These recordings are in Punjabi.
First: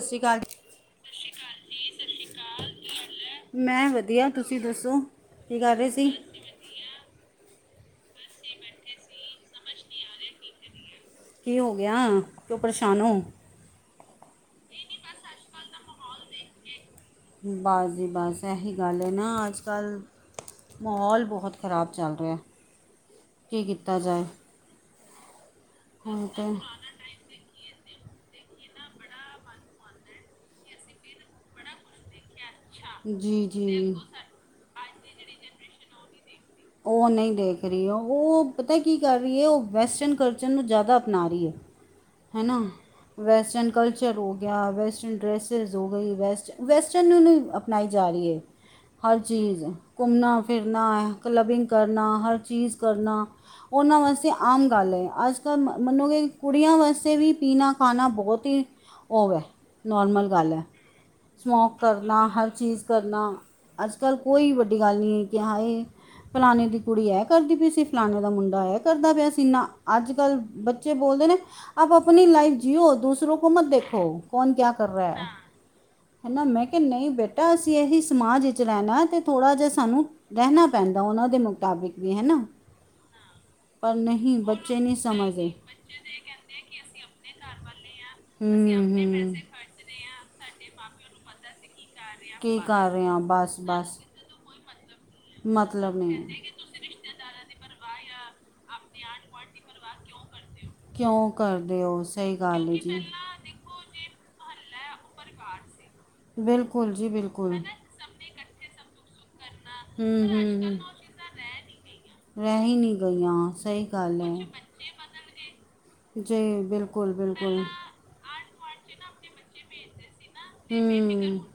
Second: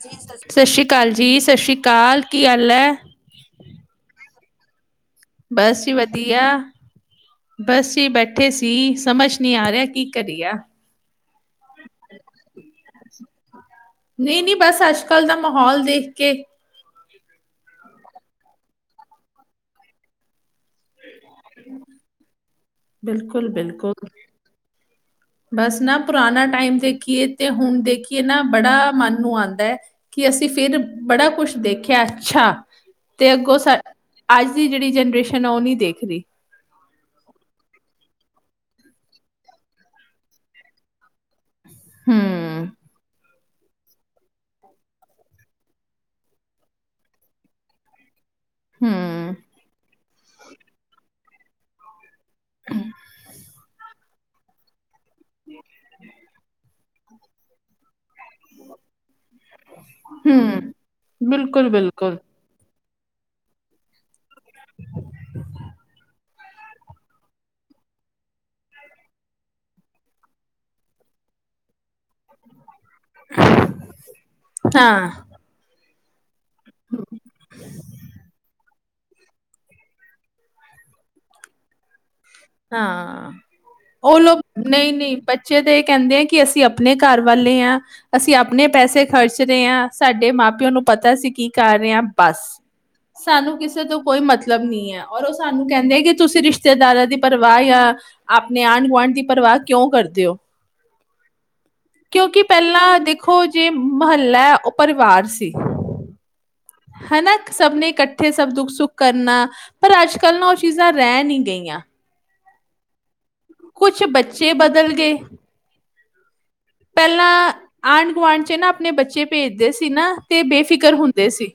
ਸਤਿ ਸ਼੍ਰੀ ਅਕਾਲ ਸਤਿ ਸ੍ਰੀ ਅਕਾਲ ਜੀ ਸਤਿ ਸ੍ਰੀ ਅਕਾਲ ਕੀ ਹਲ ਐ? ਜੀ। ਮੈਂ ਵਧੀਆ ਤੁਸੀ ਦੱਸੋ? ਕੀ ਕਰ ਬਸ ਰਹੇ ਜੀ ਸੀ ਵਧੀਆ। ਬਸ ਜੀ ਬੈਠੇ ਸੀ ਸਮਝ ਨੀ ਆ ਰਯਾ ਕੀ ਕਰਆ। ਕੀ ਹੋ ਗਆ ਕਯੋ ਪਰਸ਼ਾਨ ਓ? ਨੀ ਨੀ ਬਸ ਅੱਜ ਕੱਲ ਦਾ ਮਹੌਲ ਦੇਖ ਕੇ। ਬਸ ਜੀ ਬਸ ਐਹੀ ਗੱਲ ਏ ਨਾ ਅੱਜ ਕੱਲ ਮਹੌਲ ਬੋਹੋਤ ਖਰਾਬ ਚੱਲ ਰਆ ਬਿਲਕੁਲ ਕੀ ਬਿਲਕੁਲ ਕੀਤਾ ਜਾਏ। ਬਸ ਨਾ ਹੁਣ ਪੁਰਾਨਾ ਤਾਂ ਟਾਈਮ ਦੇਖੀਏ ਤੇ ਹੁਨ ਦੇਖੀਏ ਨਾ ਬੜਾ ਮਨ ਨੂੰ ਆਂਦਾ ਏ। ਕਿ ਅਸੀ ਫੇਰ ਬੜਾ ਕੁਸ਼ ਦੇਖਆ ਏ ਅੱਛਾ। ਤੇ ਜੀ ਅੱਗੋ ਸਾਡ ਜੀ ਅੱਜ ਦੀ ਜੇੜੀ ਜਨਰੇਸ਼ਨ ਏ ਓ ਨੀ ਦੇਖਦੀ। ਓ ਨਹੀ ਦੇਖ ਰੀ ਓ ਪਤਾ ਕੀ ਕਰ ਰਿ ਏ ਓ ਵੈਸਟਰਨ ਕਲਚਰ ਨੂੰ ਜਾਦਾ ਅਪਨਾ ਰੀ ਏ। ਹਨਾ ਹੂੰ ਵੈਸਟਨ ਕਲਚ ਹੋ ਗਆ ਵੈਸਟਰਨ ਡਰੈਸਿਸ ਹੋ ਗਈ ਵੈਸਟ ਵੈਸਟਰਨ ਨੂੰ ਨੀ ਅਪਨਾਈ ਜਾ ਰਿ ਏ। ਹਰ ਹੂੰ ਚੀਜ਼ ਘੁੰਮਨਾ ਫਿਰਨਾ ਕਲਬਬਿੰਗ ਕਰਨਾ ਹਰ ਚੀਜ਼ ਕਰਨਾ ਓਨਾ ਵਾਸਤੇ ਆਮ ਗੱਲ ਐ। ਅੱਜ ਕੱਲ ਮੰਨੋਗੇ ਕੁੜੀਆ ਵਾਸਤੇ ਵੀ ਪੀਨਾ ਖਾਨਾ ਬੋਤ ਈ ਓ ਐ ਨੋਰਮਲ ਗੱਲ ਐ। ਹੂੰ ਬਿਲਕੁਲ ਸਮੋਕ ਕਰਨਾ ਬਿਲਕੁਲ ਹਰ ਚੀਜ਼ ਕਰਨਾ ਅੱਜ-ਕੱਲ ਕੋਈ ਵੱਡੀ ਗੱਲ ਨੀ ਐ ਕਿ ਹਾਂ ਏ ਫਲਾਨੇ ਦੀ ਕੁੜੀ ਐ ਕਰਦੀ ਪ‌ਈ ਸੀ ਫਲਾਨੇ ਦਾ ਮੁੰਡਾ ਐ ਕਰਦਾ ਪਆ ਸੀ ਨਾ ਅੱਜ-ਕੱਲ ਬੱਚੇ ਬੋਲਦੇ ਨੇ ਆਪ ਆਪਨੀ ਲਾਈਫ ਜੀਓ। ਦੂਸਰੋ ਕੋ ਮਤ ਦੇਖੋ ਕੌਨ ਕਆ ਕਰ ਰਾ ਹਾਂ ਐ। ਹਨਾ ਮੈਂ ਕਯਾ ਨਯੀ ਬੇਟਾ ਅਸੀ ਏਹੀ ਸਮਾਜ ਈਚ ਰੇਨਾ ਤੇ ਥੋੜਾ ਜਾ ਸਾਨੂੰ ਰਹਨਾ ਪੈਂਦਾ ਓਨਾ ਦੇ ਮੁਤਾਬਿਕ। ਵੀ ਹੈ ਨਾ ਹਾਂ। ਪਰ ਓ ਨਹੀਂ ਲੋਕ ਬੱਚੇ ਨਯੀ ਨਹੀਂ ਨਯੀ ਸਮਝਦੇ ਬੱਚੇ ਤੇ ਐ ਕੇਂਦੇ ਆ ਕਿ ਅਸੀ ਅਪਨੇ ਘਰ ਵੱਲ ਈ ਆ ਅਸੀ ਅਪਨੇ ਹੂੰ ਪੈਸੇ ਹੂੰ ਖਰਚ ਰੇ ਆ ਸਾਡੇ ਮਾਂ-ਪਿਓ ਨੂੰ ਪਤਾ ਅਸੀ ਕੀ ਕਰ ਰੇ ਆ। ਬਸ ਕੀ ਕਰ ਰਹੇ ਹਾਂ ਸਾਨੂੰ ਬਸ ਕਿਸੇ ਬਸ ਤੋ ਕੋਈ ਮਤਲਬ ਮਤਲਬ ਨੀ ਐ ਔਰ ਓ ਸਾਨੂੰ ਮਤਲਬ ਕੇਂਦੇ ਕਿ ਨਹੀਂ ਤੁਸੀ ਰਿਸ਼ਤੇਦਾਰਾਂ ਦੀ ਪਰਵਾਹ ਯਾ ਅਪਨੇ ਆਂਢ-ਗੁਆਂਢ ਦੀ ਪਰਵਾ ਕਯੋ ਕਰਦੇ ਓ। ਕਯੋ ਕਰਦੇ ਓ ਸਯੀ ਗੱਲ ਏ ਪਹਿਲਾਂ ਜੀ। ਦੇਖੋ ਜੇ ਮਹੱਲਾ ਐ ਓ ਪਰਵਾਰ ਸੀ, ਬਿਲਕੁਲ ਜੀ ਹੈਨਾ ਬਿਲਕੁਲ ਸਭ ਨੇ ਕੱਠ ਠੇ ਸਭ ਦੁੱਖ-ਸੁੱਖ ਕਰਨਾ ਪਰ ਹੂੰ ਅੱਜ-ਕੱਲ ਨਾ ਓ ਚੀਜਾ ਰੇ ਨੀ ਗਈਆ। ਰੇਹੇ ਹੀ ਨੀ ਗਈਆ ਸਹੀ ਕੁਛ ਗੱਲ ਐ ਬੱਚੇ ਬਦਲ ਜੀ ਬਿਲ ਪੇਲਾ ਆਂਢ-ਗੁਆਂਢ ਚ ਨਾ ਆਪਨੇ ਬੱਚੇ ਪੇਜਦੇ ਸੀ ਨਾ ਤੇ ਬੇਫਿਕਰ ਹੁੰਦੇ ਹੂੰ ਸੀ,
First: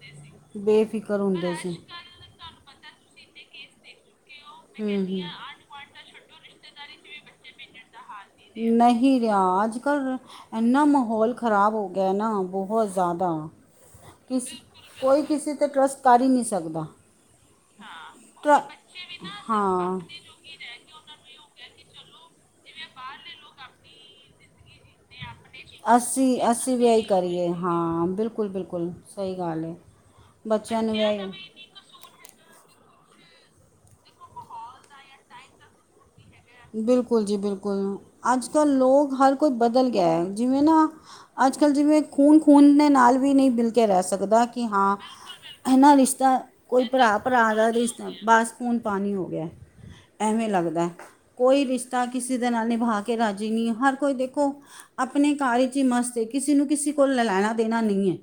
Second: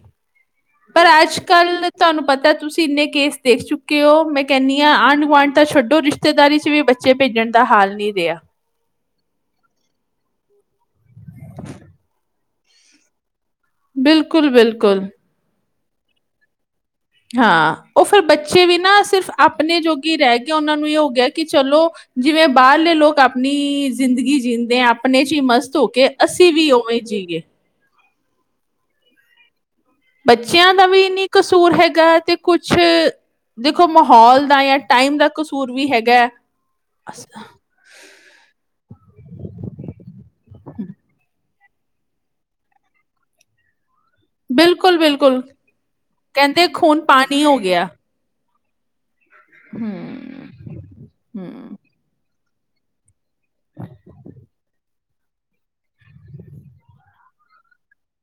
ਪਰ ਬੇਫਿਕਰ ਹੁੰਦੇ ਸੀ ਆੱਜ-ਕਾੱਲ ਤਾਨੂੰ ਪਤਾ ਤੁਸੀ ਇੰਨੇ ਕੇਸ ਦੇਖ ਚੁੱਕੇ ਓ ਮੈਂ ਕੈਨੀ ਹੂੰ ਆ ਆਂਢ-ਗੁਾਂਢ ਤਾ ਛੱਡੋ ਰਿਸ਼ਤੇਦਾਰੀ ਚ ਵੀ ਬੱਚੇ ਪੇਜਨ ਦਾ ਹਾਲ ਨੀ ਰੇਆ। ਨਹੀ ਰੇਆ ਆੱਜ-ਕਾੱਲ ਐਨਾ ਮਹੌਲ ਖਰਾਬ ਹੋ ਗੇਐ ਨਾ ਬੈਹਤ ਜ਼ਾਦਾ ਬਿਲਕੁਲ ਕਿਸੀ, ਬਿਲਕੁਲ ਕੋਈ ਕਿਸੀ ਤੇ ਟਰੱਸਟ ਕਰ ਈ ਨੀ ਸਕਦਾ। ਹਾਂ ਓ ਫੇਰ ਟਰ ਬੱਚੇ ਵੀ ਨਾ ਸਿਰਫ ਆਪਨੇ ਹਾਂ ਜੋਗੀ ਈ ਰੈ ਕਿ ਓਨਾ ਨੂੰ ਇਯੋ ਓ ਗਯਾ ਕਿ ਚਲੋ ਜਿਵੇ ਬਾਰਲੇ ਲੋਕ ਆਪਨੀ ਜ਼ਿੰਦਗੀ ਜੀਂਦੇ ਐ ਅ ਪਨੇ ਚ ਈ ਮਸਤ ਓ ਕੇ ਅਸੀਂ ਅਸੀ ਵੀ ਅਸੀਂ ਓਵੇ ਇਹੀ ਜੀਏ। ਕਰੀਏ ਹਾਂ ਬਿਲਕੁਲ-ਬਿਲਕੁਲ, ਸਈ ਗਾੱਲ ਏ। ਬੱਚੇਆਂ ਦਾ ਵੀ ਨੀ ਕਸੂਰ ਹੈਗਾ ਤੇ ਕੁਛ, ਦੇਖੋ ਮਹੌਲ ਦਾ ਯਾ ਟਾਈਮ ਦਾ ਕਸੂਰ ਵੀ ਹੈਗੈ। ਬਿਲਕੁਲ ਜੀ ਬਿਲਕੁਲ ਆੱਜ-ਕਾੱਲ ਲੋਗ ਹਰ ਕੋਈ ਬਦਲ ਗੇਐ ਜਿਵੇ ਨਾ ਆੱਜ-ਕਾੱਲ ਜਿਵੇ ਖੂਨ-ਖੂਨ ਨੇ ਨਾਲ ਵੀ ਨੀ ਬਿਲ ਕੇ ਰੈ ਸਕਦਾ ਕਿ ਹਾ ਬਿਲਕੁਲ ਬਿਲਕੁਲ ਇਹਨਾ ਰਿਸ਼ਤਾ ਕਹਿੰਦੇ ਕੋਈ ਖੂਨ ਪਾਣੀ ਪਰਾ-ਪਰਾ ਹੋ ਦਾ ਗਿਆ। ਰਿਸ਼ ਬਾੱਸ ਖੂਨ ਪਾਨੀ ਓ ਗੇਐ, ਹੂੰ ਐਵੇ ਲੱਗਦੈ ਕੋਈ ਹੂੰ। ਰਿਸ਼ਤਾ ਕਿਸੇ ਦੇ ਨਾਲ ਨਿਭਾ ਕੇ ਰਾਜੀ ਨੀ ਐ ਹਰ ਕੋਈ ਦੇਖੋ ਆਪਨੇ ਘਾੱਰ ਇਚ ਈ ਮਸਤ ਏ ਕਿਸੇ ਨੂੰ ਕਿਸੇ ਕੋਲ ਲਾ ਲੈਨਾ ਦੇਨਾ ਨੀ ਏ।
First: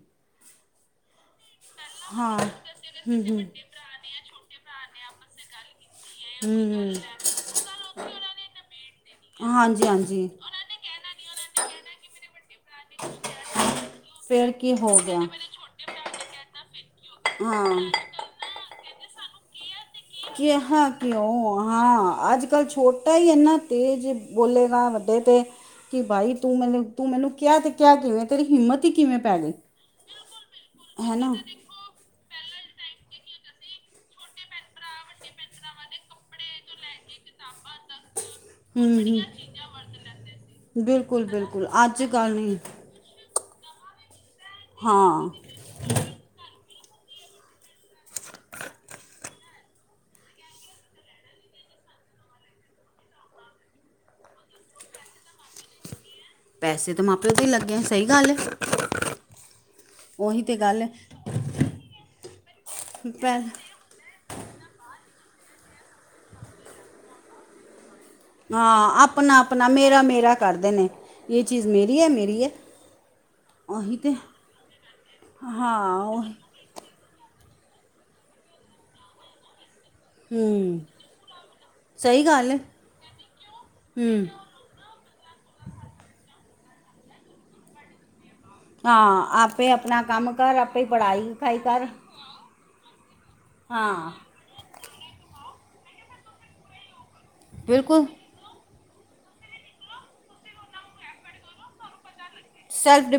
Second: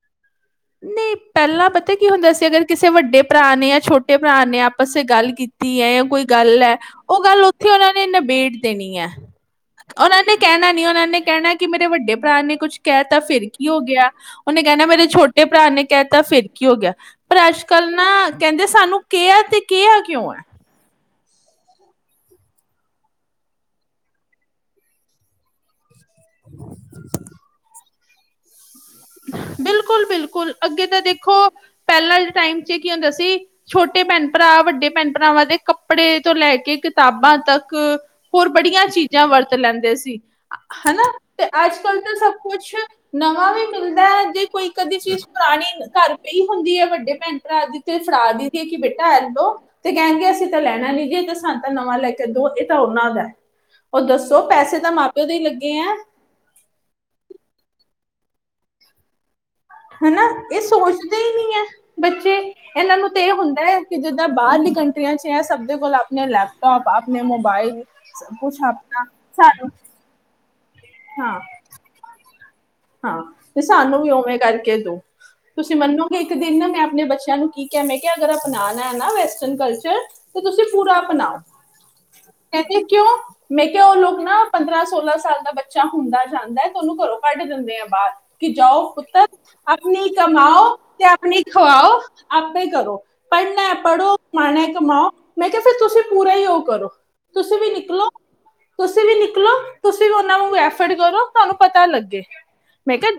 ਨਈ ਪੈਲਾ ਪਤਾ ਕੀ ਹੋਂਦਾ ਹਾਂ ਸੀ ਅਗਰ ਕਿਸੇ ਹੂੰ ਵੱਡੇ ਹੂੰ ਹੂੰ ਪਰਾ ਨੇ ਯਾ ਛੋ ਟੇ ਪਰਾ ਨੇ ਆਪਸ ਚ ਗਾੱਲ ਕੀਤੀ ਐ ਕੋਈ ਗਾੱਲ ਐ, ਹੂੰ। ਓ ਗਾੱਲ ਓਥੇ ਓਨਾ ਨੇ ਨਬੇੜ ਦੇਨੀ ਐ। ਹਾਂਜੀ। ਓਨਾ ਹਾਂਜੀ ਨੇ ਕੈਨਾ ਨੀ ਓਨਾ ਨੇ ਕੈਣੈ ਕਿ ਮੇਰੇ ਵੱਡੇ ਪਰਾ ਨੇ ਕੁਛ ਕੈ ਤਾਂ ਫੇਰ ਕੀ ਓ ਗਯਾ। ਫੇਰ ਕੀ ਹੋ ਗਯਾ। ਟੇ ਪਰਾ ਨੇ ਕੈਤਾ ਫੇਰ ਕੀ ਓ ਗਯਾ ਪਰ ਹਾਂ ਆੱਜ-ਕਾੱਲ ਨਾ ਕੈਂਦੇ ਸਾਨੂੰ ਕੇਆ ਤੇ ਕੇਆ ਕਯੋ ਆ ਕਿਹਾ ਕਯੋ ਹਾਂ ਆੱਜ-ਕਾੱਲ ਛੋਟਾ ਈ ਐਨਾ ਤੇਜ ਏ ਬੋਲੇਗਾ ਵੱਡੇ ਤੇ ਕਿ ਬਾਈ ਤੂੰ ਮੈਨੂੰ ਤੂੰ ਮੈਨੂੰ ਕੇਆ ਤੇ ਕੇਆ ਕਿਵੇ ਤੇਰੀ ਹਿੰਮਤ ਹੀ ਕਿਵੇਂ ਪੈ ਗਈ ਬਿਲਕੁਲ-ਬਿਲਕੁਲ ਅੱਗੇ ਤਾ ਹੈ ਨਾ ਦੇਖੋ ਪੈਲਾ ਦੇ ਟਾਈਮ ਚ ਕੀ ਓਂਦਾ ਸੀ ਛੋਟੇ ਪੈਨ-ਪਰਾ ਵੱਡੇ ਪੈਨ-ਪਰਾਵਾਂ ਦੇ ਕੱਪੜੇ ਤੋ ਲੈ ਕੇ ਕਿਤਾਬਾ ਤੱਕ ਹੋਰ ਬੜੀਆਂ ਹਮ ਹਮ ਚੀਜਾ ਵਰਤ ਲੈਂਦੇ ਸੀ ਹਨਾ ਬਿਲਕੁਲ ਤੇ ਬਿਲਕੁਲ ਆੱਜ-ਕਾੱਲ ਅੱਜ ਤਾਂ ਕੱਲ੍ਹ ਸਬ ਨਹੀਂ ਕੋਛ ਨਵਾਂ ਵੀ ਮਿਲਦੈ ਜੇ ਕੋਈ ਕਦੀ ਚੀਜ ਹਾਂ ਪੁਰਾਨੀ ਘਾੱਰ ਪਈ ਹੋਂਦੀ ਹੈ ਵੱਡੇ ਪੈਣ-ਪਰਾ ਦੀ ਤੇ ਫੜਾ ਦੇਦੀ ਐ ਕਿ ਬੇਟਾ ਐ ਲੋੋ ਤੇ ਕੈਨਗੇ ਅਸੀ ਤਾ ਲੈਨਾ ਨੀ ਜੀ ਐ ਤੇ ਸਾਨ ਤਾ ਨਵਾ ਲੈ ਕੇ ਦੋ ਏ ਤਾ ਓਨਾ ਦੈ। ਓ ਦੱਸੋ ਪੈਸੇ ਤਾ ਮਾਂ-ਪਯੋ ਦੇ ਈ ਲੱਗੇ ਐ। ਪੈਸੇ ਤੇ ਮਾਂ-ਪਯੋ ਦੇ ਈ ਲੱਗੇ ਐ ਸਈ ਗਾੱਲ ਏ। ਹੈਨਾ ਇ ਸੋਚਦੇ ਈ ਨੀ ਐ, ਬੱਚੇ ਏਨਾ ਨੂੰ ਤੇ ਏ ਪੈ ਹੋਂਦੈ ਕਿ ਜਿੱਦਾਂ ਬਾਰਲੀ ਕੰਟਰੀਆਂ ਚ ਐ ਸੱਬ ਦੇ ਕੋਲ ਆਪਨੇ ਲੈਪਟੋਪ ਆ ਆਪਨੇ ਮੋਬਾਇਲ ਆ ਆਪਨਾ-ਆਪਨਾ ਮੇਰਾ-ਮੇਰਾ ਕਰਦੇ ਨੇ ਹਾਂ ਯੇ ਚੀਜ਼ ਮਰੀ ਐ ਮਰੀ ਐ। ਹਾਂ ਤੇ ਸਾਨੂੰ ਵੀ ਓਵੇ ਕਾਰਕੇ ਦੋ, ਤੁਸੀ ਹਾਂ ਮਨੋਗੇ ਇੱਕ ਉਹੀ ਦਿਨ ਨਾ ਮੈਂ ਅਪਨੇ ਬੱਚੇਆਂ ਨੂੰ ਕਿ ਕਯਾ ਮੈਂ ਕਯਾ ਅਗਰ ਅਪਨਾਨਾ ਐ ਨਾ ਵੈਸਟੱਨ ਕਲਚਰ ਤੇ ਤੁਸੀ ਹਮ ਪੂਰਾ ਅਪਨਾਓ, ਸਹੀ ਗੱਲ ਹੈ ਕੈਂਦੇ ਕਯੋ ਮੈਂ ਕਯਾ ਓ ਲੋਗ ਹਮ ਨਾ ਪੰਦਰਾ ਸੋਲਾ ਸਾਲ ਦਾ ਬੱਚਾ ਹੁੰਦਾ ਜਾਂਦੈ ਤੇ ਉਨੂੰ ਘੱਰੋ ਕੱਢ ਦੇਂਦੇ ਐ ਬਾਰ। ਕਿ ਜਾਓ ਪੁੱਤਰ ਆਪਨੀ ਕਮਾਓ ਤੇ ਆਪਨੀ ਖਵਾਓ ਆਪੇ ਕਰੋ। ਪੜਨੈ ਪੜੋ ਕਮਾਣਾ ਐ ਕਮਾਓ, ਮੈਂ ਕਯਾ ਫੇਰ ਤੁਸੀ ਪੂਰਾ ਈ ਓ ਕਰੋ। ਤੁਸੀਂ ਵੀ ਬਿਲਕੁਲ। ਨਿਕਲੋ ਤੁਸੀਂ ਵੀ ਨਿਕਲੋ ਤੁਸੀਂ ਵੀ ਉਹਨਾ ਨੂੰ ਐਫਡ ਕਰੋ ਤੁਹਾਨੂੰ ਪਤਾ ਲੱਗੇ। ਮੈਂ ਕਿਹਾ,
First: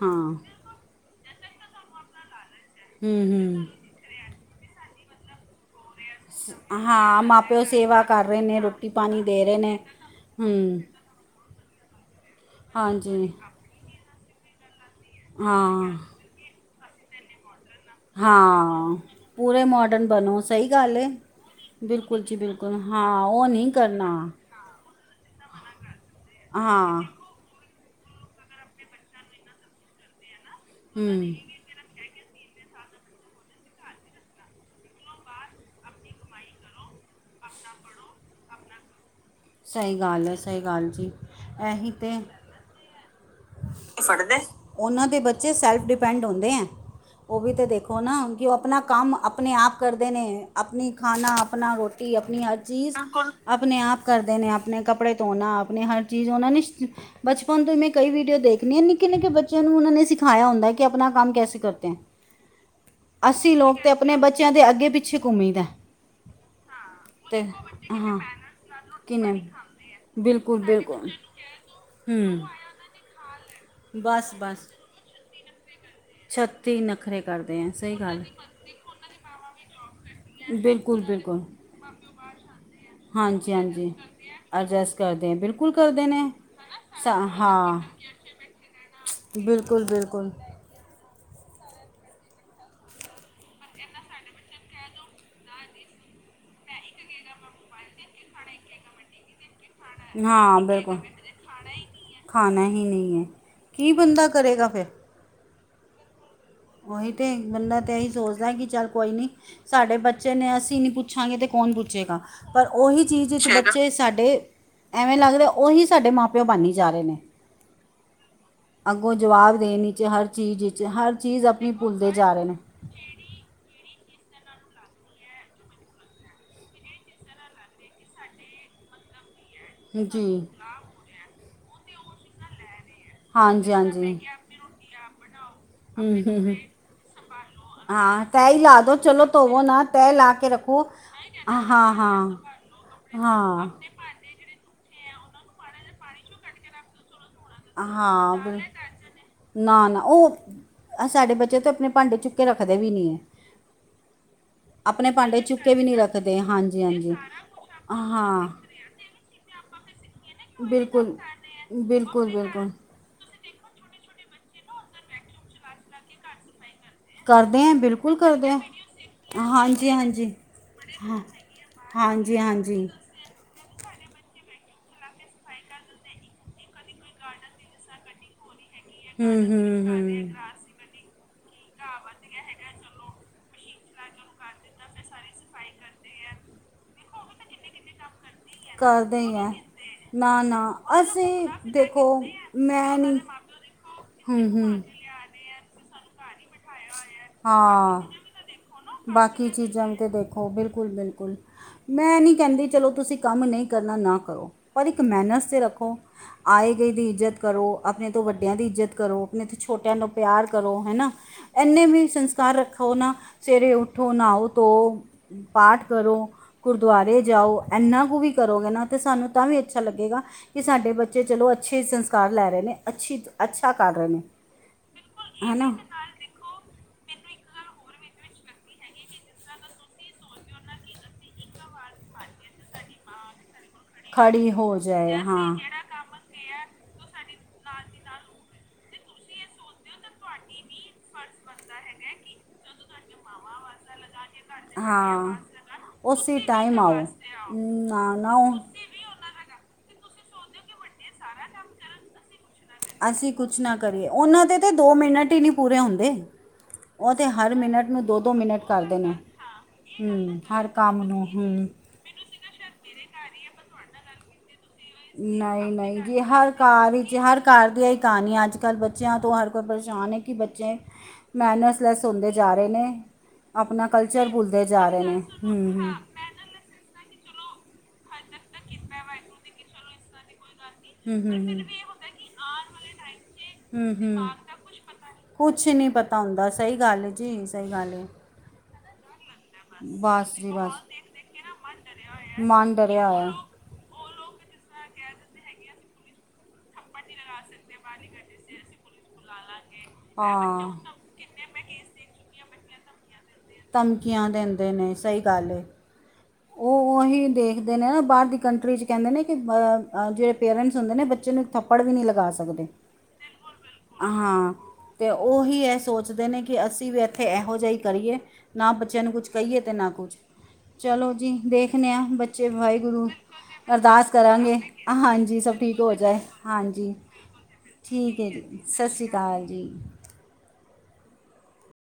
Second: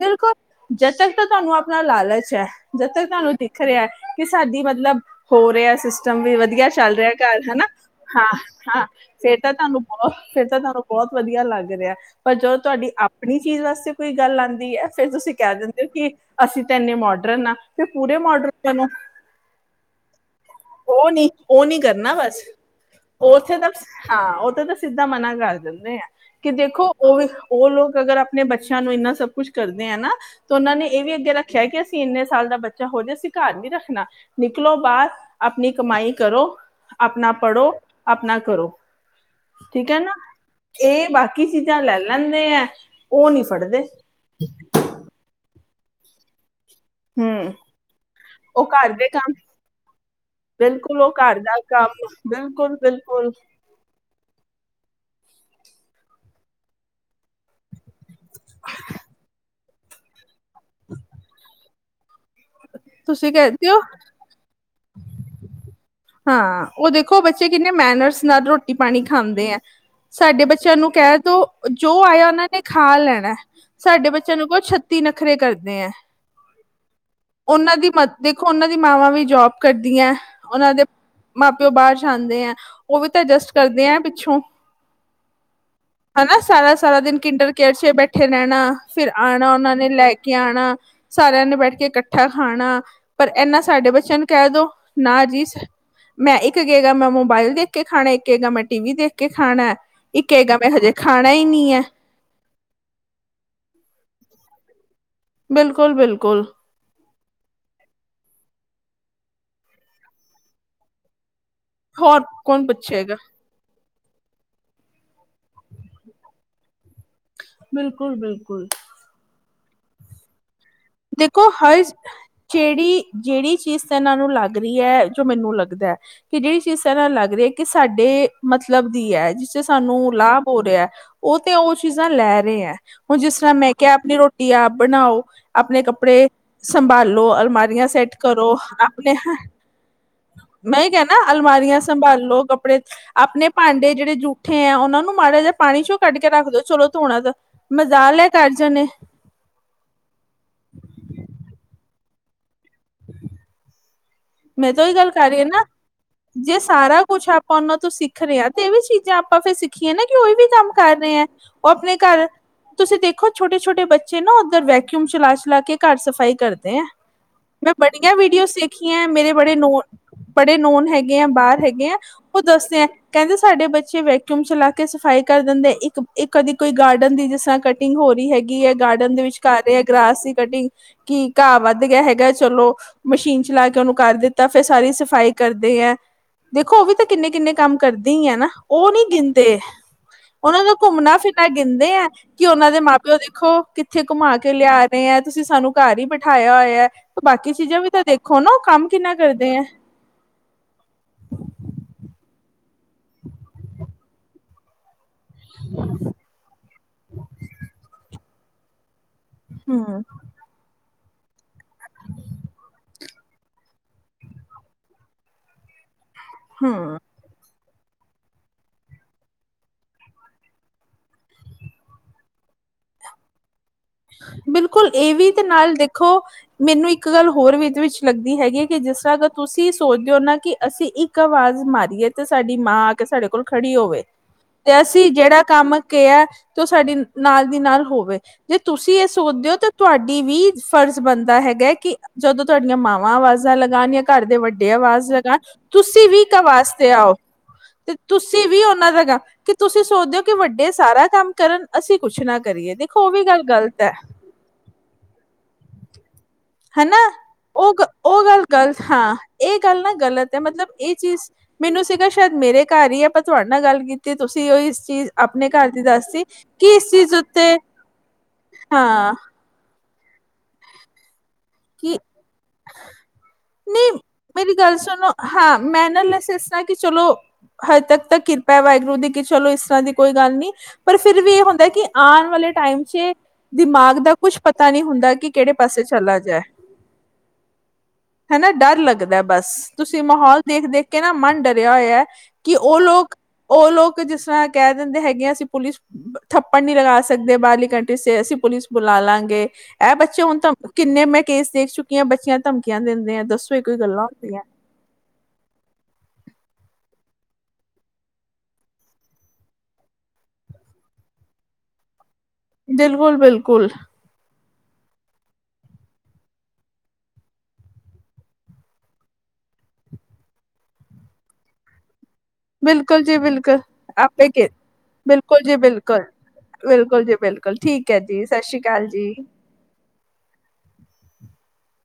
ਬਿਲਕੁਲ ਜਦ ਤੱਕ ਤਾਂ ਤੁਹਾਨੂੰ ਆਪਣਾ ਲਾਲਚ ਹੈ ਜਦ ਤੱਕ ਤੁਹਾਨੂੰ ਖ ਰਿਹਾ ਕਿ ਸਾਡੀ ਮਤਲਬ ਹੋ ਰਿਹਾ ਸੀ। ਚੰਗ ਵੀ ਵਧੀਆ ਚੱਲ ਰਿਹਾ ਹਾਂ ਘਰ ਮਾਂ ਹਨ। ਪਿਓ ਸੇਵਾ ਕਰ ਹਾਂ ਰਹੇ ਨੇ ਹਾਂ ਰੋਟੀ ਪਾਣੀ ਫੇਰ ਦੇ ਤਾਂ ਰਹੇ ਨੇ ਤੁਹਾਨੂੰ ਬਹੁਤ, ਫਿਰ ਹੂੰ ਤਾਂ ਤੁਹਾਨੂੰ ਬਹੁਤ ਵਧੀਆ ਲੱਗ ਰਿਹਾ ਪਰ ਜਦੋਂ ਤੁਹਾਡੀ ਹਾਂਜੀ ਆਪਣੀ ਚੀਜ਼ ਵਾਸਤੇ ਕੋਈ ਗੱਲ ਆਦੀ ਐ। ਫਿਰ ਤੁਸੀਂ ਕਹਿ ਦਿੰਦੇ ਹੋ ਹਾਂ ਕੀ, ਅਸੀਂ ਤਾਂ ਇੰਨੇ ਮੋਡਰਨ ਆਂ। ਤੇ ਪੂਰੇ ਮਾਡਰਨ ਬਨੋ, ਹਾਂ ਪੂਰੇ ਮਾਡਰਨ ਬਣੋ ਸਹੀ ਗੱਲ ਹੈ ਉਹ ਨੀ-ਉਹ ਨੀ ਕਰਨਾ ਬਿਲਕੁਲ ਜੀ ਬਸ ਬਿਲਕੁਲ ਹਾਂ ਉਹ ਉੱਥੇ ਤਾਂ ਨਹੀਂ ਸ ਕਰਨਾ ਹਾਂ ਉੱਥੇ ਤਾਂ ਸਿੱਧਾ ਮਨਾ ਕਰ ਦਿੰਦੇ ਐ, ਕਿ ਦੇਖੋ ਹਾਂ ਉਹ ਵੀ ਉਹ ਲੋਕ ਅਗਰ ਆਪਣੇ ਬੱਚਿਆਂ ਨੂੰ ਇਨਾ ਸਭ ਕੁੱਛ ਕਰਦੇ ਆ ਨਾ ਤਾਂ ਉਹਨਾਂ ਨੇ ਇਹ ਵੀ ਅੱਗੇ ਹੂੰ ਰੱਖਿਆ ਕਿ ਅਸੀ ਕੀ ਇੰਨੇ ਸਾਲ ਦਾ ਬੱਚਾ ਹੋ ਜਾ ਅਸੀ ਘਰ ਨੀ ਰੱਖਣਾ ਨਿਕਲੋ ਬਾਹਰ ਆਪਣੀ ਕਮਾਈ ਕਰੋ। ਆਪਣਾ ਪੜ੍ਹੋ ਆਪਣਾ ਕਰੋ। ਠੀਕ ਹੈ ਸਹੀ ਨਾ। ਗੱਲ ਸਹੀ ਗੱਲ ਇਹ ਜੀ ਬਾਕੀ ਚੀਜ਼ਾਂ ਇਹੀ ਲੈ ਲੈਂਦੇ ਐ, ਉਹ ਨੀ ਫੜਦੇ ਫੜਦੇ, ਉਹਨਾਂ ਦੇ ਬੱਚੇ ਸੈਲਫ ਡਿਪੈਂਡ ਹੁੰਦੇ ਐ। ਉਹ ਵੀ ਹੂੰ ਤਾਂ ਦੇਖੋ ਨਾ ਕਿ ਉਹ ਆਪਣਾ ਕੰਮ ਆਪਣੇ ਆਪ ਕਰਦੇ ਨੇ ਆਪਣੀ ਬਿਲਕੁਲ ਉਹ ਖਾਣਾ ਘਰ ਦਾ ਆਪਣਾ ਰੋ ਕੰਮ -ਟੀ, ਆਪਣੀ ਹਰ ਬਿਲਕੁਲ ਚੀਜ਼ ਬਿਲਕੁਲ ਆਪ ਆਪਣੇ ਆਪ ਕਰਦੇ ਨੇ ਆਪਣੇ ਕੱਪੜੇ ਧੋਣਾ ਆਪਣੇ ਹਰ ਚੀਜ਼ ਹੋਣਾ ਨ ਬਚਪਨ ਤੋਂ ਮੈਂ ਕਈ ਵੀਡੀਓ ਦੇਖਣੀ ਆ ਨਿੱਕੇ- ਨਿੱਕੇ ਬੱਚਿਆਂ ਨੂੰ ਉਹਨਾਂ ਨੇ ਸਿਖਾਇਆ ਹੁੰਦਾ ਕਿ ਆਪਣਾ ਕੰਮ ਕੈਸੇ ਕਰਤੇ ਹੈ। ਤੁਸੀਂ ਅਸੀ ਕਹਿੰਦੇ ਲੋਕ ਹੋ ਤੇ ਆਪਣੇ ਬੱਚਿਆਂ ਦੇ ਅੱਗੇ ਪਿੱਛੇ ਘੁੰਮੀ ਦਾ ਹਾਂ ਉਹ ਦੇਖੋ ਬੱਚੇ ਕਿੰਨੇ ਹਾਂ ਮੈਨਰਸ ਨਾਲ ਰੋਟੀ-ਪਾਣੀ ਕਿੰਨੇ ਖਾਂਦੇ ਐ। ਸਾਡੇ ਬਿਲਕੁਲ ਬੱਚਿਆਂ ਨੂੰ ਬਿਲਕੁਲ ਕਹਿ ਦੋ, ਜੋ ਆਇਆ ਉਹਨਾਂ ਨੇ ਹੂੰ ਖਾ ਲੈਣਾ, ਸਾਡੇ ਬਸ ਬੱਚਿਆਂ ਨੂੰ ਕੋਲ ਬਸ ਛੱਤੀ ਨਖਰੇ ਕਰਦੇ ਐ। ਛੱਤੀ ਨਖਰੇ ਕਰਦੇ ਹੈ ਸਹੀ ਗੱਲ ਤੇ ਮਾਵਾਂ ਵੀ ਜੋਬ ਕਰਦੀ ਐ। ਬਿਲਕੁਲ- ਬਿਲਕੁਲ। ਮਾਂ ਪਿਓ ਬਾਹਰ ਜਾਂਦੇ ਐ ਉਹ ਵੀ ਤਾਂ ਐਡਜਸਟ ਹਾਂਜੀ ਕਰਦੇ ਹਾਂਜੀ ਆ ਪਿੱਛੋਂ ਐਡਜਸਟ ਕਰਦੇ ਐ ਬਿਲਕੁਲ ਕਰਦੇ ਨੇ ਹਨਾ ਸਾਰਾ- ਸਾਰਾ ਸਾ ਦਿਨ ਕਿਡ ਕੇਰ ਹਾਂ ਚ ਬੈਠੇ ਰਹਿਣਾ ਫਿਰ ਆਣਾ ਉਹਨਾਂ ਬਿਲਕੁਲ ਨੇ ਲੈ ਕੇ ਬਿਲਕੁਲ ਕੇ ਆਣਾ। ਸਾਰਿਆਂ ਨੇ ਬੈਠ ਕੇ ਇਕੱਠਾ ਖਾਣਾ ਪਰ ਇਨਾ ਸਾਡੇ ਬੱਚਿਆਂ ਨੂੰ ਕਹਿ ਦੋ, ਨਾ ਜੀ ਮੈਂ ਇੱਕ ਕਿਹ ਗਾ ਮੈਂ ਮੋਬਾਇਲ ਦੇਖ ਕੇ ਖਾਣਾ ਇੱਕ ਕਿਹ ਗਿ ਮੈਂ ਟੀ ਵੀ ਦੇਖ ਕੇ ਖਾਣਾ ਐ। ਇੱਕੇ ਕਿਹ ਗਾ ਹਾਂ ਮੈਂ ਹਜੇ ਬਿਲਕੁਲ ਖਾਣਾ ਹੀ ਨੀ ਐ। ਖਾਣਾ ਹੀ ਨੀ ਐ, ਕੀ ਬੰਦਾ ਕਰੇਗਾ ਫਿਰ ਬਿਲਕੁਲ ਬਿਲਕੁਲ। ਉਹੀ ਤੇ ਬੰਦਾ ਤਾਂ ਇਹੀ ਸੋਚਦਾ ਕਿ ਚੱਲ ਕੋਈ ਨੀ ਸਾਡੇ ਬੱਚੇ ਨੇ ਅਸੀਂ ਨੀ ਪੁੱਛਾਂਗੇ ਤੇ ਕੌਣ ਪੁੱਛੇਗਾ। ਹੋਰ ਕੌਣ ਪਰ ਉਹੀ ਪੁੱਛੇਗਾ ਚੀਜ਼ ਬੱਚੇ ਸਾਡੇ ਐਵੇਂ ਲੱਗਦਾ ਉਹੀ ਸਾਡੇ ਮਾਂ ਪਿਓ ਬਨੀ ਜਾ ਰਿਹ ਨੇ ਬਿਲਕੁਲ ਬਿਲਕੁਲ। ਅੱਗੋਂ ਜਵਾਬ ਦੇਣ ' ਹਰ ਚੀਜ਼ ' ਹਰ ਚੀਜ਼ ਦੇਖੋ ਆਪਣੀ ਹਰ ਭੁੱਲਦੇ ਜਾ ਰਹੇ ਨੇ ਜਿਹੜੀ ਜਿਹੜੀ ਚੀਜ਼ ਤਾਂ ਇਹਨਾਂ ਨੂੰ ਲੱਗ ਰਹੀ ਐ, ਜੋ ਮੈਨੂੰ ਲੱਗਦਾ ਐ ਕਿ ਜਿਹੜੀ ਚੀਜ਼ ਸ ਨਾਲ ਲੱਗ ਰਹੀ ਹੈ ਕਿ ਸਾਡੇ ਮਤਲਬ ਦੀ ਐ ਜ ਤੇੇ ਸਾਨੂੰ ਜੀ ਲਾਭ ਹੋ ਰਿਹਾ ਉਹ ਤੇ ਉਹ ਚੀਜ਼ਾਂ ਲੈ ਰਹੇ ਐ। ਹੁਣ ਜਿਸ ਤਰ੍ਹਾਂ ਮੈਂ ਹਾਂਜੀ ਕਿਆ ਹਾਂਜੀ ਆਪਣੀ ਰੋਟੀ ਆਪ ਬਣਾਓ ਆਪਣੇ ਹਮ ਹਮ ਕੱਪੜੇ, ਹਮ ਸੰਭਾਲੋ ਅਲਮਾਰੀਆਂ ਸੈਟ ਹਾਂ ਕਰੋ ਤੈਅ ਹੀ ਲਾ ਦੋ ਆਪਣੇ ਚਲੋ ਧੋਵੋ ਨਾ ਤੈਅ ਲਾ ਕੇ ਮੈਂ ਰੱਖੋ ਇਹੀ ਕਿਆ ਨਾ ਹਾਂ ਅਲਮਾਰੀਆਂ ਹਾਂ ਸੰਭਾਲੋ ਕੱਪੜੇ, ਆਪਣੇ ਹਾਂ ਭਾਂਡੇ ਜਿਹੜੇ ਜੂ ਉਠੇ ਆ ੳਨਾ ਨੂੰ ਮਾੜਾ ਜੇਆ ਪਾਨੀ ਚੋਂ ਕੱਢ ਕੇ ਰੱਖ ਦੋ ਚਲੋ ਧੋਨਾ ਤੇ, ਮਜਾਲ ਏ ਹਾਂ ਕਰ ਬਿਲ ਜਨ ਏ। ਨਾ ਨਾ ੳਹ ਸਾਡੇ ਬੱਚੇ ਤੇ ਅਪਨੇ ਭਾਂਡੇ ਚ ਕੇ ਰਖਦੇ ਵੀ ਨਈ ਏ। ਮੈਂ ਤਾਂ ੳਈ ਗਲ ਕਰ ਰਈ ਆ ਨਾ, ਜੇ ਹਾਂਜੀ ਸਾਰਾ ਹਾਂਜੀ ਕੁਛ ਆਪਾਂ ੳਨਾਂ ਤੋਂ ਸਿਖ ਰੇ ਆ ਹਾਂ ਤੇ ਏ ਵੀ ਚੀਜਾਂ ਆਪਾਂ ਫੇਰ ਸਿਖ ਕੀ ਏ ਨਾ ਕਿ ੳਈ ਵੀ ਕੰਮ ਕਰ ਰਏ ਬਿਲਕੁਲ ਐਂ ੳਹ ਅਪਨੇ ਘਰ ਬਿਲਕੁਲ ਬਿਲਕੁਲ ਤੁਸੀ ਦੇਖੋ ਛੋਟੇ ਛੋਟੇ ਬੱਚੇ ਨਾ ੳਧਰ ਵੈਕਊਮ ਚਲਾ- ਚਲਾ ਕੇ ਘਰ ਸਫਾਈ ਕਰਦੇ ਆ। ਕਰਦੇ ਮੈਂ ਹੈ ਬੜੀਆਂ ਬਿਲਕੁਲ ਕਰਦੇ ਵੀਡੀਓਸ ਹੈ ਦੇਖੀ ਆਂ, ਮੇਰੇ ਬੜੇ ਨੋ ਹਾਂਜੀ ਹਾਂਜੀ ਬੜੇ ਨੋਨ ਹੈਗੇ ਹਾਂ ਆ ਬਾਹਰ ਹੈਗੇ ਆ ਹਾਂਜੀ ੳਹ ਦੱਸਦੇ ਹਾਂਜੀ ਐਂ ਕੈਂਦੇ ਸਾਡੇ ਬੱਚੇ ਵੈਕਊਮ ਚਲਾ ਕੇ ਸਫ਼ਾਈ ਕਰ ਦੇਂਦੇ ਇੱਕ, ਇੱਕ ਕਦੀ ਕੋਈ ਗਾਰਡਨ ਦੀ ਜਿਸਰਾਂ ਕਟਿੰਗ ਹੋ ਰੀ ਹੈਗੀ ਕੀ ਏਹੈ ਗਾਰਡਨ ਦੇ ਵਿੱਚ ਹਮ ਕਰ ਰੇਆ ਐ ਹਮ ਗ੍ਰਾਸ ਦੀ ਹਮ ਕਟਿੰਗ, ਕਿ ਘਾ ਵਧ ਗਿਆ ਹੈਗਾ ਚਲੋ ਮਸ਼ੀਨ ਚਲਾ ਕੇ ੳਨੂੰ ਕਰ ਦਿੱਤਾ ਫੇਰ ਸਾਰੀ ਸਫਾਈ ਕਰਦੇ ਐ। ਦੇਖੋ ੳ ਵੀ ਤਾਂ ਕਿੰਨੇ ਕਿੰਨੇ ਕੰਮ ਕਰਦੇ ਈ ਆ ਨਾ, ੳਹ ਨੀ ਕਰਦੇ ਹੀ ਹੈ ਗਿਨਦੇ। ਨਾ ੳਨਾਂ ਨਾ ਦਾ ਘੁੰਮਣਾ- ਫਿਰਨਾ ਅਸੀਂ ਗਿਨਦੇ ਐ ਦੇਖੋ ਕਿ ੳਨਾਂ ਦੇ ਮੈਂ ਮਾਂ-ਪਿਓ ਨਹੀਂ ਦੇਖੋ ਕਿਥੇ ਘੁਮਾ ਹੂੰ ਕੇ ਹੂੰ ਲੇਆ ਨੇ, ਤੁਸੀ ਸਾਨੂੰ ਘਰ ਈ ਬਿਠਾਯਾ ਹੋਏਆ, ਬਾਕੀ ਚੀਜਾਂ ਵੀ ਹਾਂ ਤਾਂ ਦੇਖ ਬਾਕੀ ਚੀਜਾਂ ਵੀ ਤੇ ਦੇਖੋ ਬਿਲਕੁਲ-ਬਿਲਕੁਲ। ਮੈਂ ਐ ਨੀ ਕੈਂਦੀ ਚਲੋ ਤੁਸੀ ਕੰਮ ਨਈ ਕਰਨਾ ਨਾ ਕਰੋ, ਪਰ ਇੱਕ ਮੈਨਰਸ ਤੇ ਰੱਖੋ ਆਏ-ਗਏ ਦੀ ਇੱਜ਼ਤ ਕਰੋ, ਅਪਨੇ ਤੋਂ ਵੱਡਿਆਂ ਦੀ ਇੱਜ਼ਤ ਕਰੋ, ਅਪਨੇ ਤੋਂ ਛੋਟਿਆਂ ਹਮ ਨੂੰ ਪਿਆਰ ਕਰੋ ਹੈਨਾ। ਐਨੇ ਵੀ ਸੰਸਕਾਰ ਰੱਖੋ ਨਾ, ਸਵੇਰੇ ਉਠੋ, ਨਾਓ-ਧੋਓ, ਪਾਠ ਕਰੋ ਹਮ ਗੁਰਦੁਆਰੇ ਜਾਓ। ਏਨਾ ਕੁ ਵੀ ਕਰੋਗੇ ਨਾ ਤੇ ਸਾਨੂੰ ਤਾਂ ਵੀ ਅੱਛਾ ਲਗੇਗਾ ਕਿ ਸਾਡੇ ਬੱਚੇ ਚਲੋ ਅੱਛੇ ਸੰਸਕਾਰ ਲੈ ਰਏ ਨੇ ਅੱਛੀ ਅੱਛਾ ਕਰ ਰੇ ਬਿਲਕੁਲ, ਏ ਵੀ ਤੇ ਨਾਲ ਦੇਖੋ ਮੈਨੂੰ ਇੱਕ ਗੱਲ ਹੋਰ ਵਿਚ-ਵਿਚ ਲੱਗਦੀ ਹੈਗੀ ਹੈ ਕਿ ਜਿਸਰਾਂ ਅਗਰ ਤੁਸੀ ਸੋਚਦੇ ੳ ਨਾ ਕਿ ਅਸੀ ਇਕ ਇੱਕ ਆਵਾਜ ਮਾਰੀਏ ਤੇ ਸਾਡੀ ਮਾਂ ਆ ਕੇ ਸਾਡੇ ਕੋਲ ਖੜੀ ਹੋਵੇ ਹੈ ਖੜੀ ਹੋ ਤੇ ਅਸੀ ਜਾਏ ਜੇੜਾ ਹਾਂ। ਕੰਮ ਕੇਆ, ਤੇ ੳਹ ਸਾਡੀ ਨਾਲ ਦੀ ਨਾਲ ਹੋਵੇ ਜੇ ਤੁਸੀ ਐ ਸੋਚਦੇ ੳ ਤਾਂ ਤੁਹਾਡੀ ਵੀ ਫਰਜ ਬਨਦਾ ਹੈਗਾ ਕਿ ਜਦੋਂ ਤੁਹਾਡੀਆਂ ਮਾਵਾਂ ਆਵਾਜ਼ਾਂ ਲਗਾਣ ਘਰ ਦੇ ਵੱਡੇ ਆਵਾਜ ਹਾਂ ਲਗਾਣ, ਤੁਸੀ ਵੀ ਇੱਕ ਉਸੀ ਆਵਾਜ਼ ਟਾਈਮ ਤੇ ਆਓ। ਤੇ ਨਾ ਨਾ ਤੁਸੀਂ ਵੀ ੳਨਾਂ ਲਗਾ ਕਿ ਤੁਸੀ ਸੋਚਦੇ ੳ ਕਿ ਵੱਡੇ ਸਾਰਾ ਕੰਮ ਕਰਨ, ਅਸੀ ਕੁਛ ਨਾ ਕਰੀਏ। ਦੇਖੋ ਉਹ ਵੀ ਅਸੀ ਗੱਲ ਕੁਛ ਨਾ ਗ਼ਲਤ ਹੈ ਕਰੀਏ ੳਨਾਂ ਦੇ ਤੇ ਦੋ ਮਿਨਟ ਈ ਨੀ ਪੂਰੇ ਹੁੰਦੇ। ਹੈਨਾ ਉਹ ਤਾਂ ਹਰ ੳਹ ਗ ਮਿੰਟ ਨੂੰ ਦੋ ੳਹ ਦੋ ਗੱਲ ਮਿੰਟ ਗਲਤ, ਕਰਦੇ ਨੇ ਹਾਂ, ਏ ਗੱਲ ਨਾ ਗਲਤ ਐ ਹੂੰ ਹਰ ਮਤਲਬ ਏਹ ਕੰਮ ਚੀਜ ਨੂੰ ਹੂੰ ਮੈਨੂੰ ਸੀਗਾ ਸੇ਼ਦ ਮੇਰੇ ਘਰ ਈ ਐ, ਪਰ ਤੁਆਡੇ ਨਾਲ ਗੱਲ ਕੀਤੀ ਤੁਸੀ ੳਈ ਨਈ ਨਈ ਜੀ ਹਰ ਘਰ ਇਸ ਵਿਚ ਚੀਜ਼ ਹਰ ਉੱਤੇ ਘਰ ਦੀ ਏਹੀ ਕਹਾਨੀ ਐ, ਅੱਜ-ਕਲ ਹਾਂ ਬੱਚੇਆਂ ਤੋਂ ਹਰ ਪਰੇਸ਼ਾਨ ਏ ਕਿ ਬੱਚੇ ਕਿ ਮੈਨਸਲੈਸ ਹੂੰਦੇ ਜਾ ਰਏ ਨੇ ਅਪਨਾ ਨਹੀਂ ਕਲਚਰ ਮੇਰੀ ਭੁਲਦੇ ਜਾ ਰਏ ਨੇ। ਹੂੰ ਹੂੰ। ਐ ਏ ਕਿ ਚਲੋ ਹਜੇ ਤੱਕ ਤਾਂ ਕਿਰਪਾ ਐ ਵਾਹੇਗੁਰੂ ਦੀ ਕਿ ਚਲੋ ਇਸ ਤਰਾਂ ਦੀ ਕੋਈ ਗੱਲ ਨੀ। ਪਰ ਫਿਰ ਹੂੰ ਵੀ ਹੂੰ ਏ ਹੂੰ ਹੁੰਦਾ ਕਿ ਆਨ ਵਾਲੇ ਟਾਈਮ ਚ ਹੂੰ ਦਿਮਾਗ ਦਾ ਹੂੰ ਕੁਛ ਪਤਾ ਨੀ ਹੁੰਦਾ ਕਿ ਕੇੜੇ ਕੁਛ ਪਾਸੇ ਨਹੀਂ ਚਲਾ ਪਤਾ ਜਾਏ। ਹੁੰਦਾ ਸਹੀ ਗੱਲ ਏ ਜੀ, ਸਹੀ ਗੱਲ ਏ। ਹੈਨਾ ਡਰ ਲਗਦਾ ਬਸ। ਤੁਸੀ ਮਾਹੌਲ ਜੀ ਦੇਖ ਬਸ ਦੇਖ ਕੇ ਨਾ ਮਨ ਡਰਆ ਹੋਏਆ ਕਿ ਮਨ ੳਹ ਡਰਿਆ ਲੋਕ, ਹੋਇਆ ੳਹ ਲੋਕ ਜਿਸਰਾਂ ਕੈ ਦੇਂਦੇ ਹੈਗੇ ਐ ਅਸੀ ਪੁਲਿਸ ਥੱਪੜ ਨੀ ਲਗਾ ਸਕਦੇ ਬਾਹਰਲੀ ਕੰਟਰੀ ਚ, ਅਸੀ ਪੁਲਿਸ ਬੁਲਾ ਲਾਂਗੇ ਐ ਬੱਚੇ ਹੁਨ ਧਮ ਹਾਂ ਕਿੰਨੇ ਮੈਂ ਕੇਸ ਦੇਖ ਚੁੱਕੀ ਆਂ ਬੱਚਿਆਂ ਧਮਕੀਆਂ ਦਿੰਦੇ ਆ ਦੱਸੋ ਇਹ ਕੋਈ ਗੱਲਾਂ ਧਮਕੀਆਂ ਹੁੰਦੀਆਂ ਦਿੰਦੇ ਨੇ ਸਈ ਗੱਲ ਏ। [inaudible] ਐਹੀ ਦੇਖਦੇ ਨੇ ਨਾ ਬਾਰ ਦੀ ਕੰਟਰੀ ਚ ਕੈਂਦੇ ਨੇ ਕਿ ਅ ਜੇੜੇ ਪੇਰੈਂਟਸ ਹੁੰਦੇ ਨੇ ਬੱਚੇ ਨੂੰ ਇੱਕ ਥੱਪੜ ਵੀ ਨੀ ਲਗਾ ਸਕਦੇ। ਬਿਲਕੁਲ-ਬਿਲਕੁਲ। ਹਾਂ ਤੇ ਉਹੀ ਐ ਸੋਚਦੇ ਨੇ ਕਿ ਅਸੀਂ ਵੀ ਇੱਥੇ ਐਹੋ ਜਾ ਕਰੀਏ। ਨਾ ਬੱਚਿਆਂ ਨੂੰ ਕੁਛ ਕਈਏ ਤੇ ਨਾ ਕੁਛ। ਚਲੋ ਜੀ ਦੇਖਨੇ ਆਂ ਬੱ ਚੇ ਬਿਲਕੁਲ ਵਾਹਿਗੁਰੂ ਜੀ ਬਿਲਕੁਲ ਅਰਦਾਸ ਆਪੇ ਕੇ ਕਰਾਂਗੇ, ਹਾਂਜੀ ਬਿਲਕੁਲ ਜੀ ਸਭ ਠੀਕ ਹੋ ਬਿਲਕੁਲ, ਜਾਏ ਹਾਂਜੀ। ਬਿਲਕੁਲ ਜੀ ਬਿਲਕੁਲ ਹੈ ਠੀਕ ਏ ਸਤਿ ਜੀ ਅਕਾਲ ਸਸ ਸ੍ਰੀ ਕਾਲ ਜੀ।